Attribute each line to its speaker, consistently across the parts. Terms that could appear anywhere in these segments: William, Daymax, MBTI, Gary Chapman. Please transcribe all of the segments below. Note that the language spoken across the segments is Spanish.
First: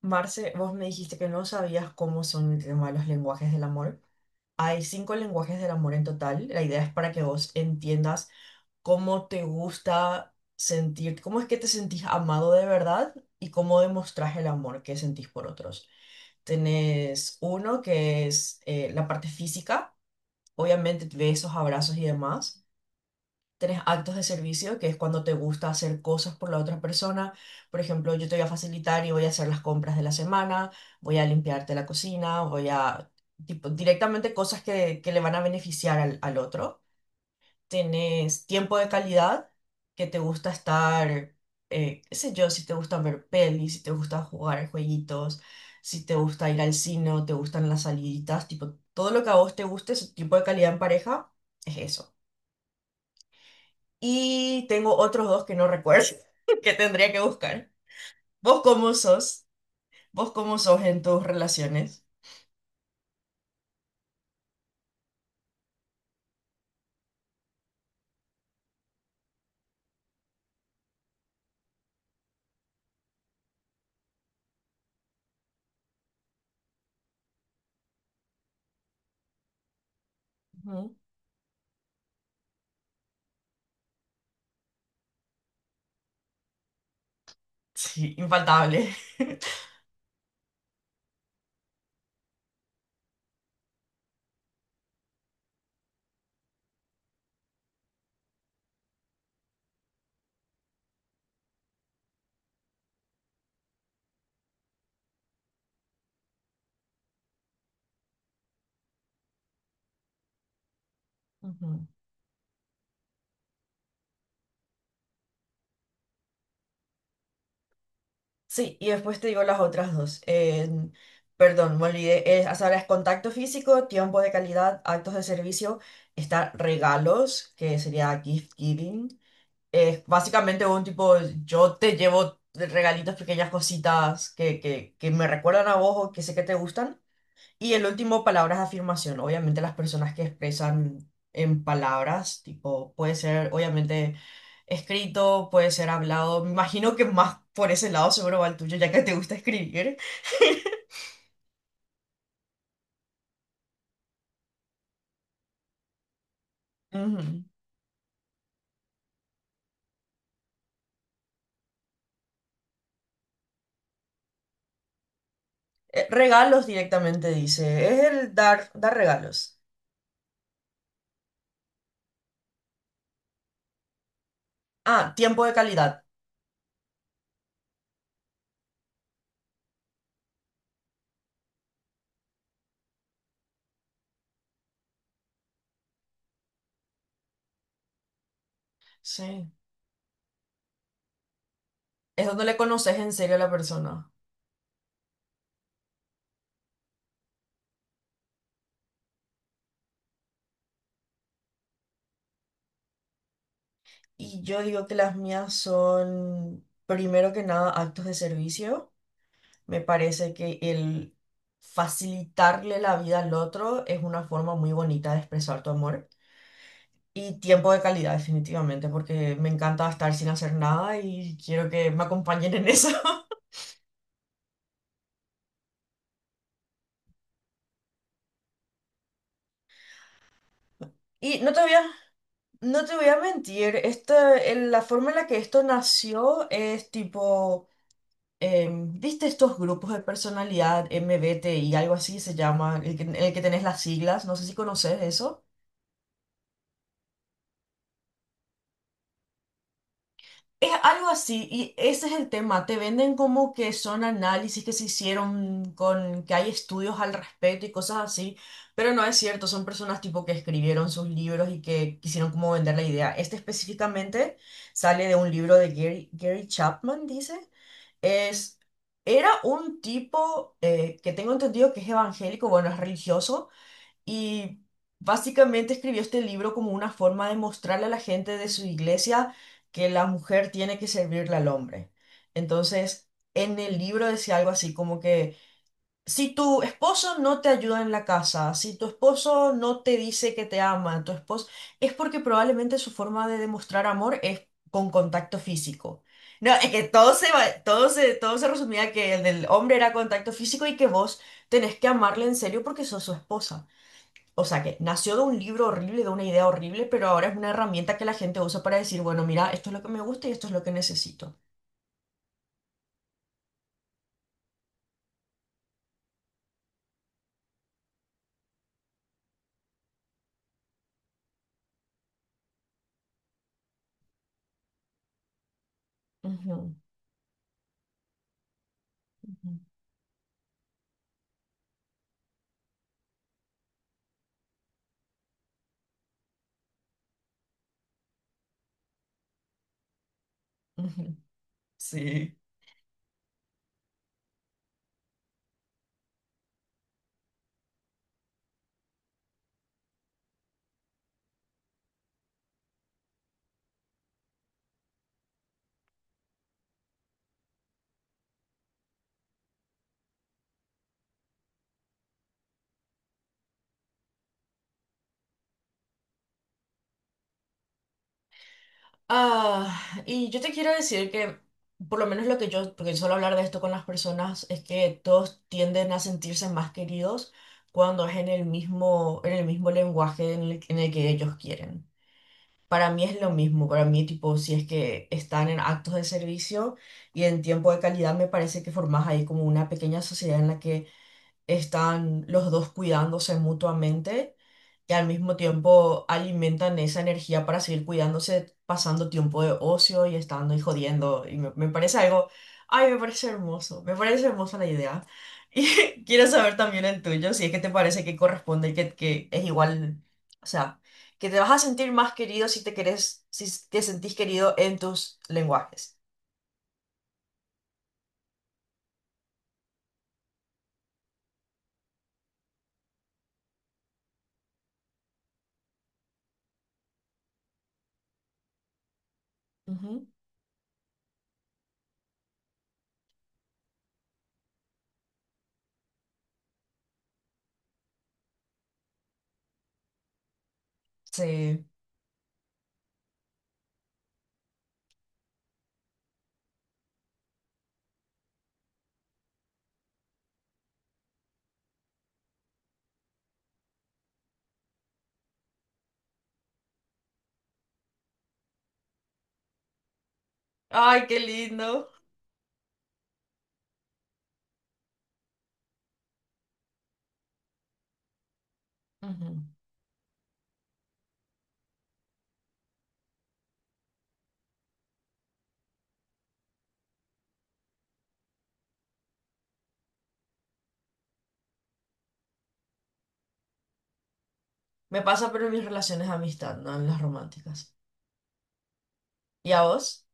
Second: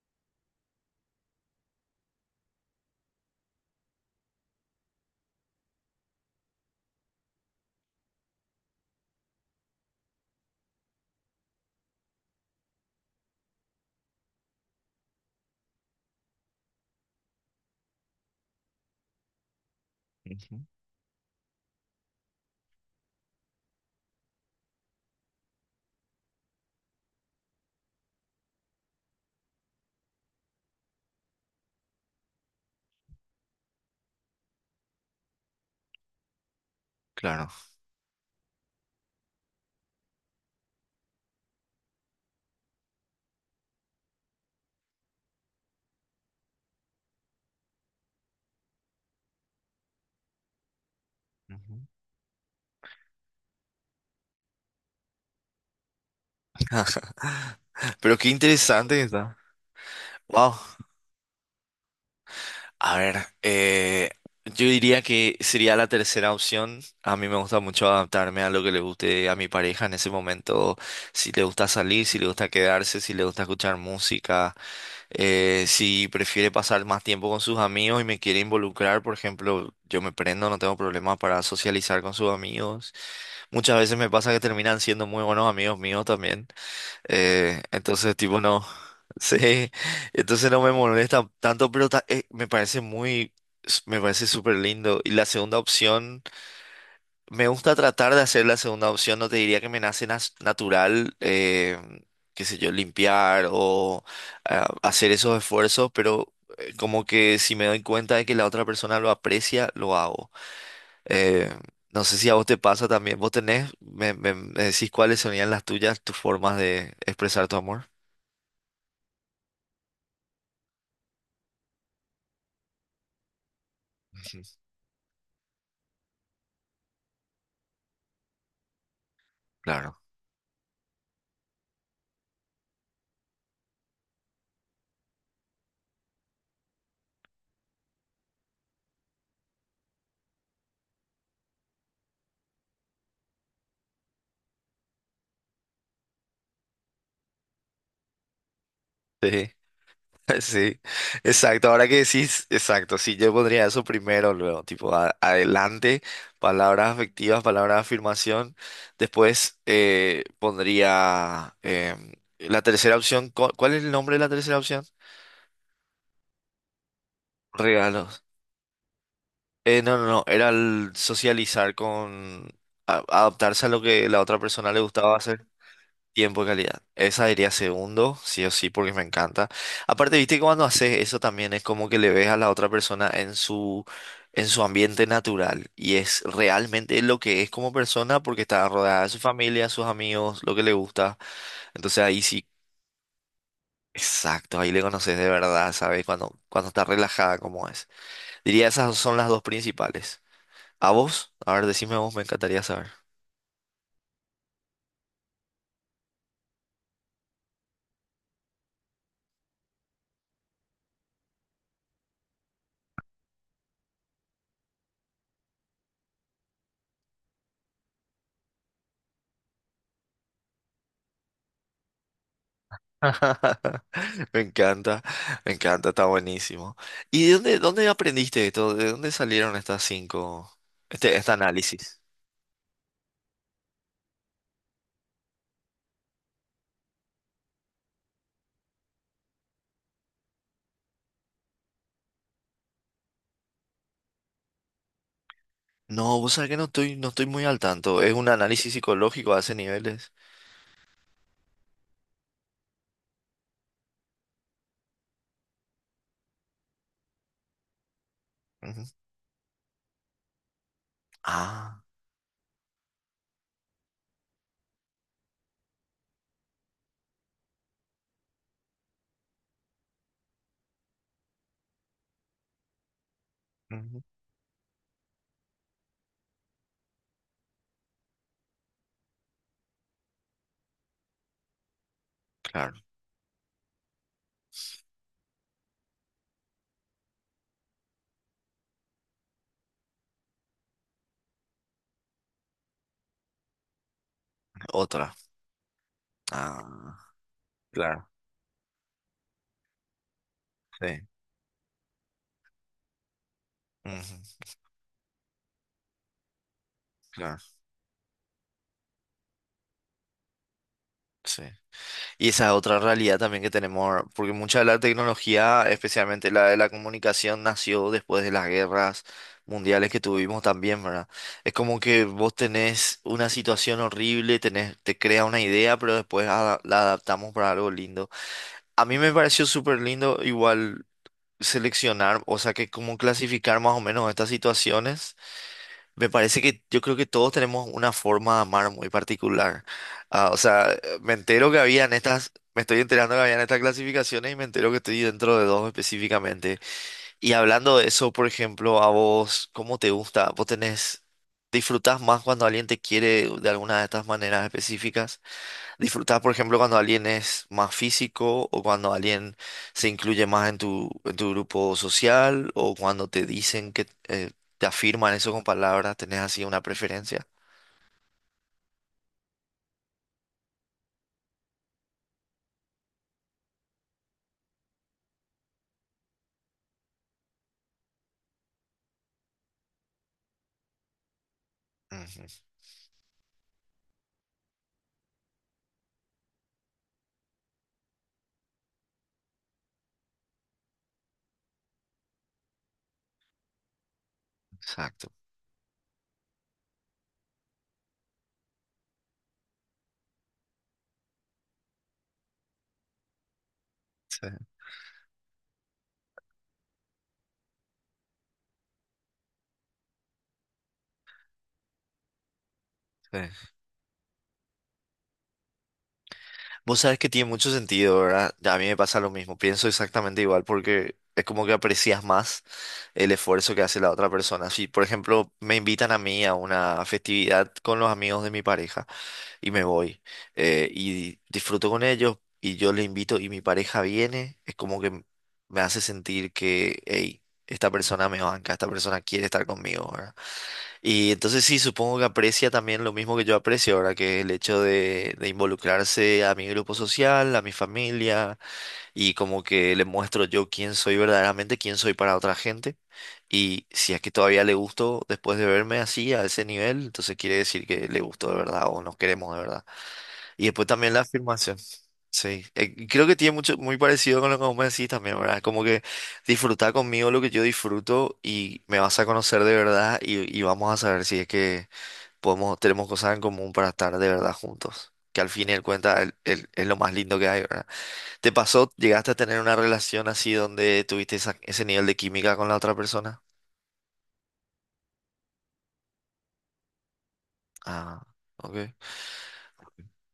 Speaker 1: Marce, vos me dijiste que no sabías cómo son el tema de los lenguajes del amor. Hay cinco lenguajes del amor en total. La idea es para que vos entiendas cómo te gusta sentir, cómo es que te sentís amado de verdad y cómo demostrás el amor que sentís por otros. Tenés uno que es la parte física,
Speaker 2: Ujú.
Speaker 1: obviamente besos, abrazos y demás. Tenés actos de servicio, que es cuando te gusta hacer cosas por la otra persona. Por ejemplo, yo te voy a facilitar y voy a hacer las compras de la semana, voy a limpiarte la cocina, voy a, tipo, directamente cosas que le van a beneficiar al otro.
Speaker 2: Claro.
Speaker 1: Tenés tiempo de calidad, que te gusta estar, qué sé yo, si te gusta ver pelis, si te gusta jugar jueguitos, si te gusta ir al cine, o te gustan las saliditas, tipo, todo lo que a vos te guste, ese tipo de calidad en pareja,
Speaker 2: Ujú.
Speaker 1: es eso. Y tengo otros dos que no recuerdo, que tendría que buscar.
Speaker 2: Pero qué
Speaker 1: ¿Vos cómo
Speaker 2: interesante que está.
Speaker 1: sos? ¿Vos
Speaker 2: Wow.
Speaker 1: cómo sos en tus relaciones?
Speaker 2: A ver, yo diría que sería la tercera opción. A mí me gusta mucho adaptarme a lo que le guste a mi pareja en ese momento. Si le gusta salir, si le gusta quedarse, si le gusta escuchar música, si prefiere pasar más tiempo con sus amigos y me quiere involucrar, por ejemplo, yo me prendo, no tengo
Speaker 1: Ujú.
Speaker 2: problemas para socializar con sus amigos. Muchas veces me pasa que terminan siendo muy buenos amigos míos también.
Speaker 1: Sí,
Speaker 2: Entonces, tipo, no.
Speaker 1: infaltable.
Speaker 2: Sí, entonces no me molesta tanto, pero me parece muy, me parece súper lindo. Y la segunda opción, me gusta tratar de hacer la segunda opción, no te diría que me nace natural, qué sé yo, limpiar o ah, hacer esos esfuerzos, pero como que si me doy cuenta de que la otra persona lo aprecia, lo hago. Eh,
Speaker 1: Ujú.
Speaker 2: no sé si a vos te pasa también, vos tenés, me decís cuáles serían las tuyas, tus formas de expresar tu amor.
Speaker 1: Sí, y después te digo las otras dos. Perdón, me olvidé. Hasta ahora es contacto físico, tiempo de
Speaker 2: Ujú.
Speaker 1: calidad, actos de servicio, está regalos, que sería gift giving.
Speaker 2: Claro.
Speaker 1: Es básicamente un tipo, yo te llevo regalitos, pequeñas cositas que me recuerdan a vos o que sé que te gustan. Y el último palabra es afirmación. Obviamente las personas que expresan en palabras, tipo, puede ser obviamente escrito, puede ser hablado. Me imagino que más por ese lado seguro va el tuyo, ya que te gusta
Speaker 2: Sí,
Speaker 1: escribir.
Speaker 2: sí, exacto. Ahora que decís, exacto, sí, yo pondría eso primero, luego, tipo, adelante, palabras afectivas,
Speaker 1: Ujú.
Speaker 2: palabras de afirmación. Después pondría la tercera opción. ¿Cuál es el nombre de la tercera opción?
Speaker 1: Regalos directamente dice. Es
Speaker 2: Regalos.
Speaker 1: el dar, dar regalos.
Speaker 2: No, no, no, era el socializar con adaptarse a lo que la otra persona le
Speaker 1: Ah,
Speaker 2: gustaba
Speaker 1: tiempo
Speaker 2: hacer.
Speaker 1: de calidad.
Speaker 2: Tiempo de calidad. Esa diría segundo, sí o sí, porque me encanta. Aparte, viste que cuando haces eso también es como que le ves a la otra persona en su ambiente natural y es realmente lo que es como persona porque está rodeada de su
Speaker 1: Sí.
Speaker 2: familia, sus amigos, lo que le gusta. Entonces ahí
Speaker 1: Es donde
Speaker 2: sí,
Speaker 1: le conoces en serio a la persona.
Speaker 2: exacto, ahí le conoces de verdad, ¿sabes? Cuando, cuando está relajada como es. Diría esas son las dos principales. ¿A vos? A ver, decime vos, me encantaría saber.
Speaker 1: Y yo digo que las mías son, primero que nada, actos de servicio. Me parece que el facilitarle la vida al otro es una forma muy bonita de expresar tu amor. Y tiempo de calidad, definitivamente, porque me encanta estar sin hacer nada y quiero que me acompañen en eso.
Speaker 2: Me encanta, me encanta, está buenísimo. ¿Y de dónde, dónde aprendiste esto? ¿De dónde salieron estas cinco, este
Speaker 1: Y no te voy a,
Speaker 2: análisis?
Speaker 1: no te voy a mentir, la forma en la que esto nació es tipo, ¿viste estos grupos de personalidad MBTI, algo así se llama, el que tenés las siglas? No sé si conoces eso.
Speaker 2: No, vos sabés que no estoy, no estoy muy al tanto. ¿Es un análisis psicológico a ese niveles?
Speaker 1: Es algo así, y ese es el tema. Te venden como que son análisis que se hicieron con que hay estudios al respecto y cosas así,
Speaker 2: Ujú.
Speaker 1: pero no es cierto. Son personas tipo que escribieron sus libros y
Speaker 2: Ah,
Speaker 1: que quisieron como vender la idea. Este específicamente sale de un libro de Gary Chapman, dice. Es, Era un tipo que tengo entendido que es evangélico, bueno, es religioso
Speaker 2: ujú,
Speaker 1: y básicamente escribió este libro como una forma de mostrarle a la gente de su iglesia que la mujer tiene que servirle al hombre.
Speaker 2: claro.
Speaker 1: Entonces, en el libro decía algo así como que si tu esposo no te ayuda en la casa, si tu esposo no te dice que te ama, tu esposo, es porque probablemente su forma de demostrar amor es con
Speaker 2: Otra.
Speaker 1: contacto físico. No, es que
Speaker 2: Ah,
Speaker 1: todo se, va-
Speaker 2: claro.
Speaker 1: todo se resumía que el del hombre era contacto físico y que
Speaker 2: Sí.
Speaker 1: vos tenés que amarle en serio porque sos su esposa.
Speaker 2: Ujú.
Speaker 1: O sea que nació de un libro horrible, de una idea horrible, pero ahora es
Speaker 2: Claro,
Speaker 1: una herramienta que la gente usa para decir, bueno, mira, esto es lo que me gusta y esto es lo que necesito.
Speaker 2: sí. Y esa es otra realidad también que tenemos, porque mucha de la tecnología, especialmente la de la comunicación, nació después de las guerras mundiales que tuvimos también, ¿verdad? Es como que vos tenés una situación horrible, tenés, te crea una idea, pero después
Speaker 1: Ujú,
Speaker 2: la adaptamos para algo lindo. A mí me pareció
Speaker 1: ujú,
Speaker 2: súper lindo igual seleccionar, o sea, que como clasificar más o menos estas situaciones me parece que yo creo que todos tenemos una forma de amar muy particular. Ah, o sea, me
Speaker 1: ujú.
Speaker 2: entero que habían estas,
Speaker 1: Sí.
Speaker 2: me estoy enterando que habían estas clasificaciones y me entero que estoy dentro de dos específicamente. Y hablando de eso, por ejemplo, a vos, ¿cómo te gusta? ¿Vos tenés, disfrutás más cuando alguien te quiere de alguna de estas maneras específicas? Disfrutar, por ejemplo, cuando alguien es más físico o cuando alguien se incluye más en tu grupo social o cuando te dicen que te afirman eso con palabras, tenés así una preferencia.
Speaker 1: Ah, y yo te quiero decir que, por lo menos lo que yo, porque suelo hablar de esto con las personas, es que todos tienden a sentirse más queridos cuando es en el mismo lenguaje en el que ellos quieren.
Speaker 2: Ujú.
Speaker 1: Para mí es lo mismo, para mí tipo, si es que están en actos de servicio y en tiempo de calidad, me parece que formas ahí como una pequeña sociedad en la que están los dos cuidándose mutuamente y al
Speaker 2: Exacto.
Speaker 1: mismo tiempo alimentan esa energía para seguir cuidándose, pasando tiempo de ocio y estando y jodiendo. Y me parece algo, ay, me parece hermoso, me parece
Speaker 2: Sí,
Speaker 1: hermosa la idea. Y quiero saber también el tuyo, si es que te parece que corresponde y que es igual, o sea, que te vas a sentir más querido si te querés, si
Speaker 2: sí.
Speaker 1: te sentís querido en tus lenguajes.
Speaker 2: Vos sabés que tiene mucho sentido, ¿verdad? Ya a mí me pasa lo mismo, pienso exactamente igual porque es como que aprecias más el esfuerzo que hace la otra persona. Si, por ejemplo, me invitan a mí a una festividad con los amigos de mi pareja y me voy.
Speaker 1: Ujú,
Speaker 2: Y disfruto con ellos y yo les invito y mi pareja viene, es como que me hace sentir que, hey, esta persona me banca, esta persona quiere estar conmigo, ¿verdad? Y entonces sí,
Speaker 1: sí.
Speaker 2: supongo que aprecia también lo mismo que yo aprecio, ¿verdad? Que es el hecho de involucrarse a mi grupo social, a mi familia y como que le muestro yo quién soy verdaderamente, quién soy para otra gente. Y si es que todavía le gusto después de verme así, a ese nivel, entonces quiere decir que le gustó de verdad o nos queremos de verdad. Y después también la
Speaker 1: Ay, qué
Speaker 2: afirmación.
Speaker 1: lindo.
Speaker 2: Sí, y creo que tiene mucho, muy parecido con lo que vos me decís también, ¿verdad? Como que disfrutar conmigo lo que yo disfruto y me vas a
Speaker 1: Ujú.
Speaker 2: conocer de verdad y vamos a saber si es que podemos, tenemos cosas en común para estar de verdad juntos. Que al fin y al cuenta es lo más lindo que hay, ¿verdad? ¿Te pasó, llegaste a tener una relación así donde tuviste ese nivel de química con la otra persona?
Speaker 1: Me pasa, pero en mis relaciones de amistad, no en las románticas.
Speaker 2: Ah, ok.
Speaker 1: ¿Y a vos?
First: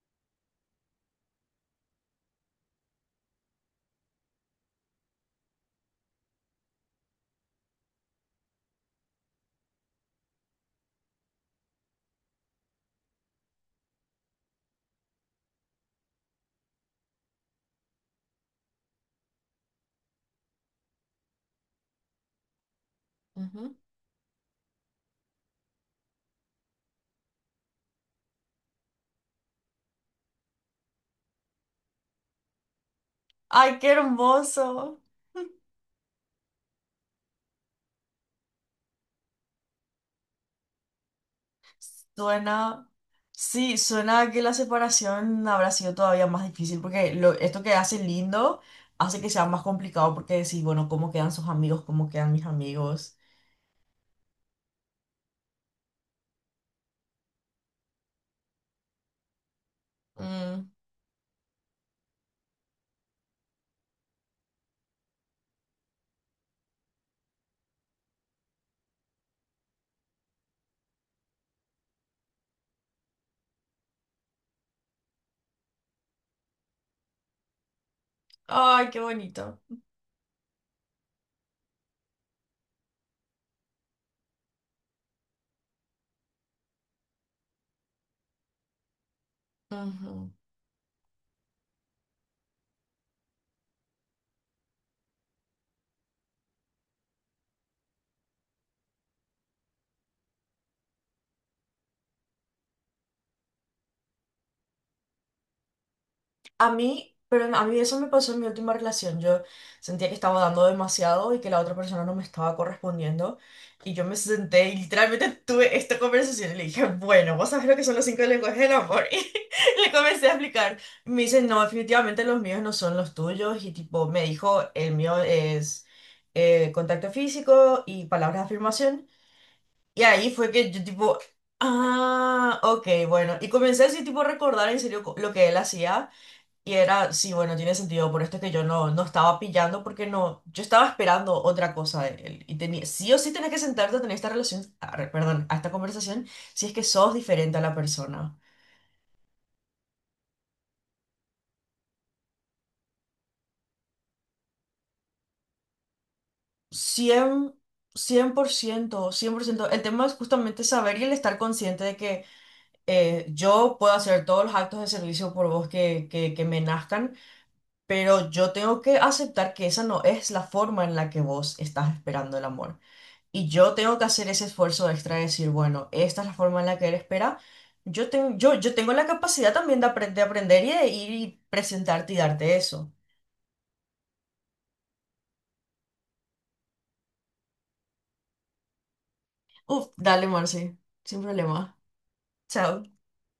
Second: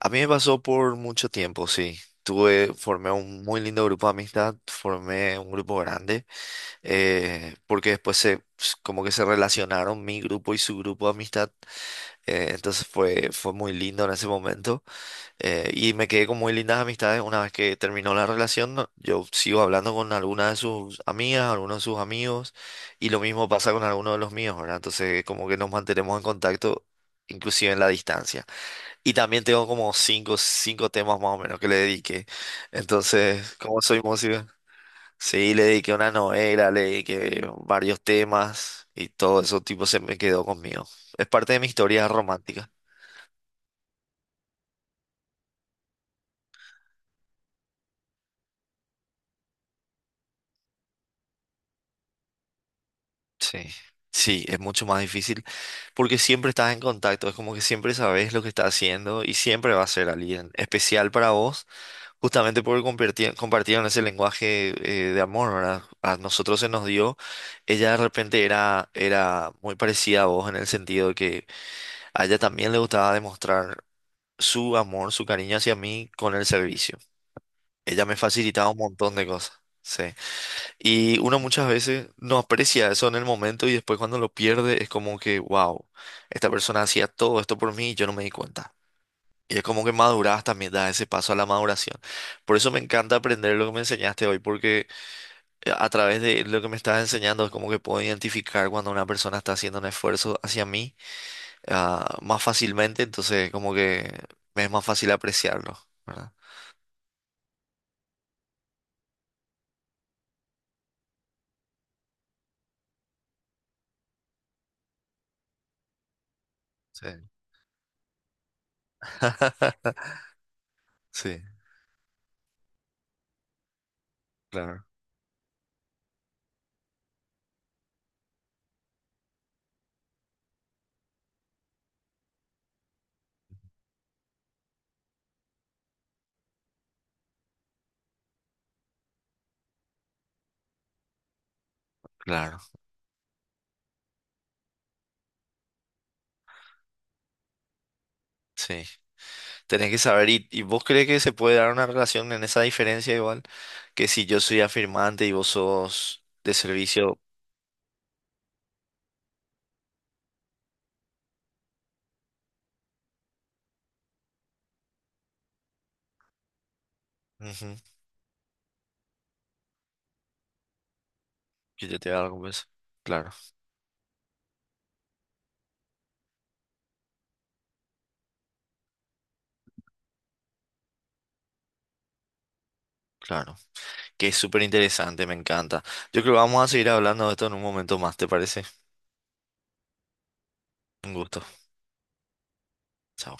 Speaker 2: A mí me pasó por mucho tiempo, sí. Tuve, formé un muy lindo grupo de amistad, formé un grupo grande, porque después se, como que se relacionaron mi grupo y su grupo de amistad, entonces fue, fue muy lindo en ese momento, y me quedé con muy lindas amistades. Una vez que terminó la relación, yo sigo hablando con algunas de sus amigas, algunos de sus amigos, y lo mismo pasa
Speaker 1: Ujú.
Speaker 2: con algunos de los míos, ¿verdad? Entonces como que nos mantenemos en contacto, inclusive en la distancia. Y también tengo como cinco, cinco temas más o menos que le dediqué. Entonces,
Speaker 1: Ay,
Speaker 2: como
Speaker 1: qué
Speaker 2: soy músico,
Speaker 1: hermoso.
Speaker 2: sí, le dediqué una novela, le dediqué varios temas y todo eso tipo se me quedó conmigo. Es parte de mi historia romántica.
Speaker 1: Suena, sí, suena a que la separación habrá sido todavía más difícil, porque lo- esto que hace lindo hace que sea más complicado, porque decís, bueno, ¿cómo quedan sus amigos? ¿Cómo quedan mis amigos?
Speaker 2: Sí. Sí, es mucho más difícil porque siempre estás en contacto, es como que siempre sabes lo que estás haciendo y siempre va a ser alguien
Speaker 1: Mm,
Speaker 2: especial para vos. Justamente porque compartieron ese lenguaje de amor, ¿verdad? A nosotros se nos dio. Ella de repente era, era muy parecida a vos en el sentido de que a ella también le gustaba demostrar su amor, su cariño hacia mí con el servicio. Ella me facilitaba un
Speaker 1: ay, qué
Speaker 2: montón de cosas.
Speaker 1: bonito.
Speaker 2: Sí. Y uno muchas veces no aprecia eso en el momento y después cuando lo pierde es como que, wow, esta persona hacía todo esto por mí y yo no me di cuenta. Y es como que
Speaker 1: Ujú.
Speaker 2: maduras también, das ese paso a la maduración. Por eso me encanta aprender lo que me enseñaste hoy, porque a través de lo que me estás enseñando es como que puedo identificar cuando una persona está haciendo un esfuerzo hacia mí, ah, más fácilmente, entonces como que me es más fácil apreciarlo, ¿verdad?
Speaker 1: A mí, pero a mí eso me pasó en mi última relación. Yo sentía que estaba dando demasiado y que la otra persona no me estaba correspondiendo. Y yo me senté y literalmente tuve esta conversación y le dije,
Speaker 2: Sí.
Speaker 1: bueno, vos sabés lo que son los cinco lenguajes del amor. Y le comencé a explicar. Y me dice,
Speaker 2: Sí,
Speaker 1: no, definitivamente los míos no son los tuyos. Y tipo, me dijo,
Speaker 2: claro,
Speaker 1: el mío es contacto físico y palabras de afirmación. Y ahí fue que yo tipo, ah, ok, bueno. Y comencé así tipo a recordar en serio lo que él hacía. Y era, sí, bueno, tiene sentido, por esto es que yo no, no estaba pillando porque no, yo estaba esperando otra cosa de él. Y
Speaker 2: claro,
Speaker 1: tenía, sí o sí tenés que sentarte a tener esta relación, perdón, a esta conversación, si es que sos diferente a la persona.
Speaker 2: sí. Tenés que saber, y vos crees que se puede dar una relación en esa diferencia igual? Que si yo soy afirmante y vos sos de servicio,
Speaker 1: cien cien por ciento. El tema es justamente saber y el estar consciente de que yo puedo hacer todos los actos de servicio por vos que me nazcan,
Speaker 2: ujú,
Speaker 1: pero yo tengo que aceptar que esa no es la forma en la que vos
Speaker 2: que
Speaker 1: estás
Speaker 2: yo te haga
Speaker 1: esperando
Speaker 2: algo,
Speaker 1: el
Speaker 2: pues,
Speaker 1: amor.
Speaker 2: claro.
Speaker 1: Y yo tengo que hacer ese esfuerzo extra de decir, bueno, esta es la forma en la que él espera. Yo tengo la capacidad también de aprender y de ir y presentarte y darte eso.
Speaker 2: Claro, que es súper interesante, me encanta. Yo creo que vamos a seguir hablando de esto en un momento más, ¿te parece?
Speaker 1: Uf, dale, Marci,
Speaker 2: Un
Speaker 1: sin
Speaker 2: gusto.
Speaker 1: problema. Chao.
Speaker 2: Chao.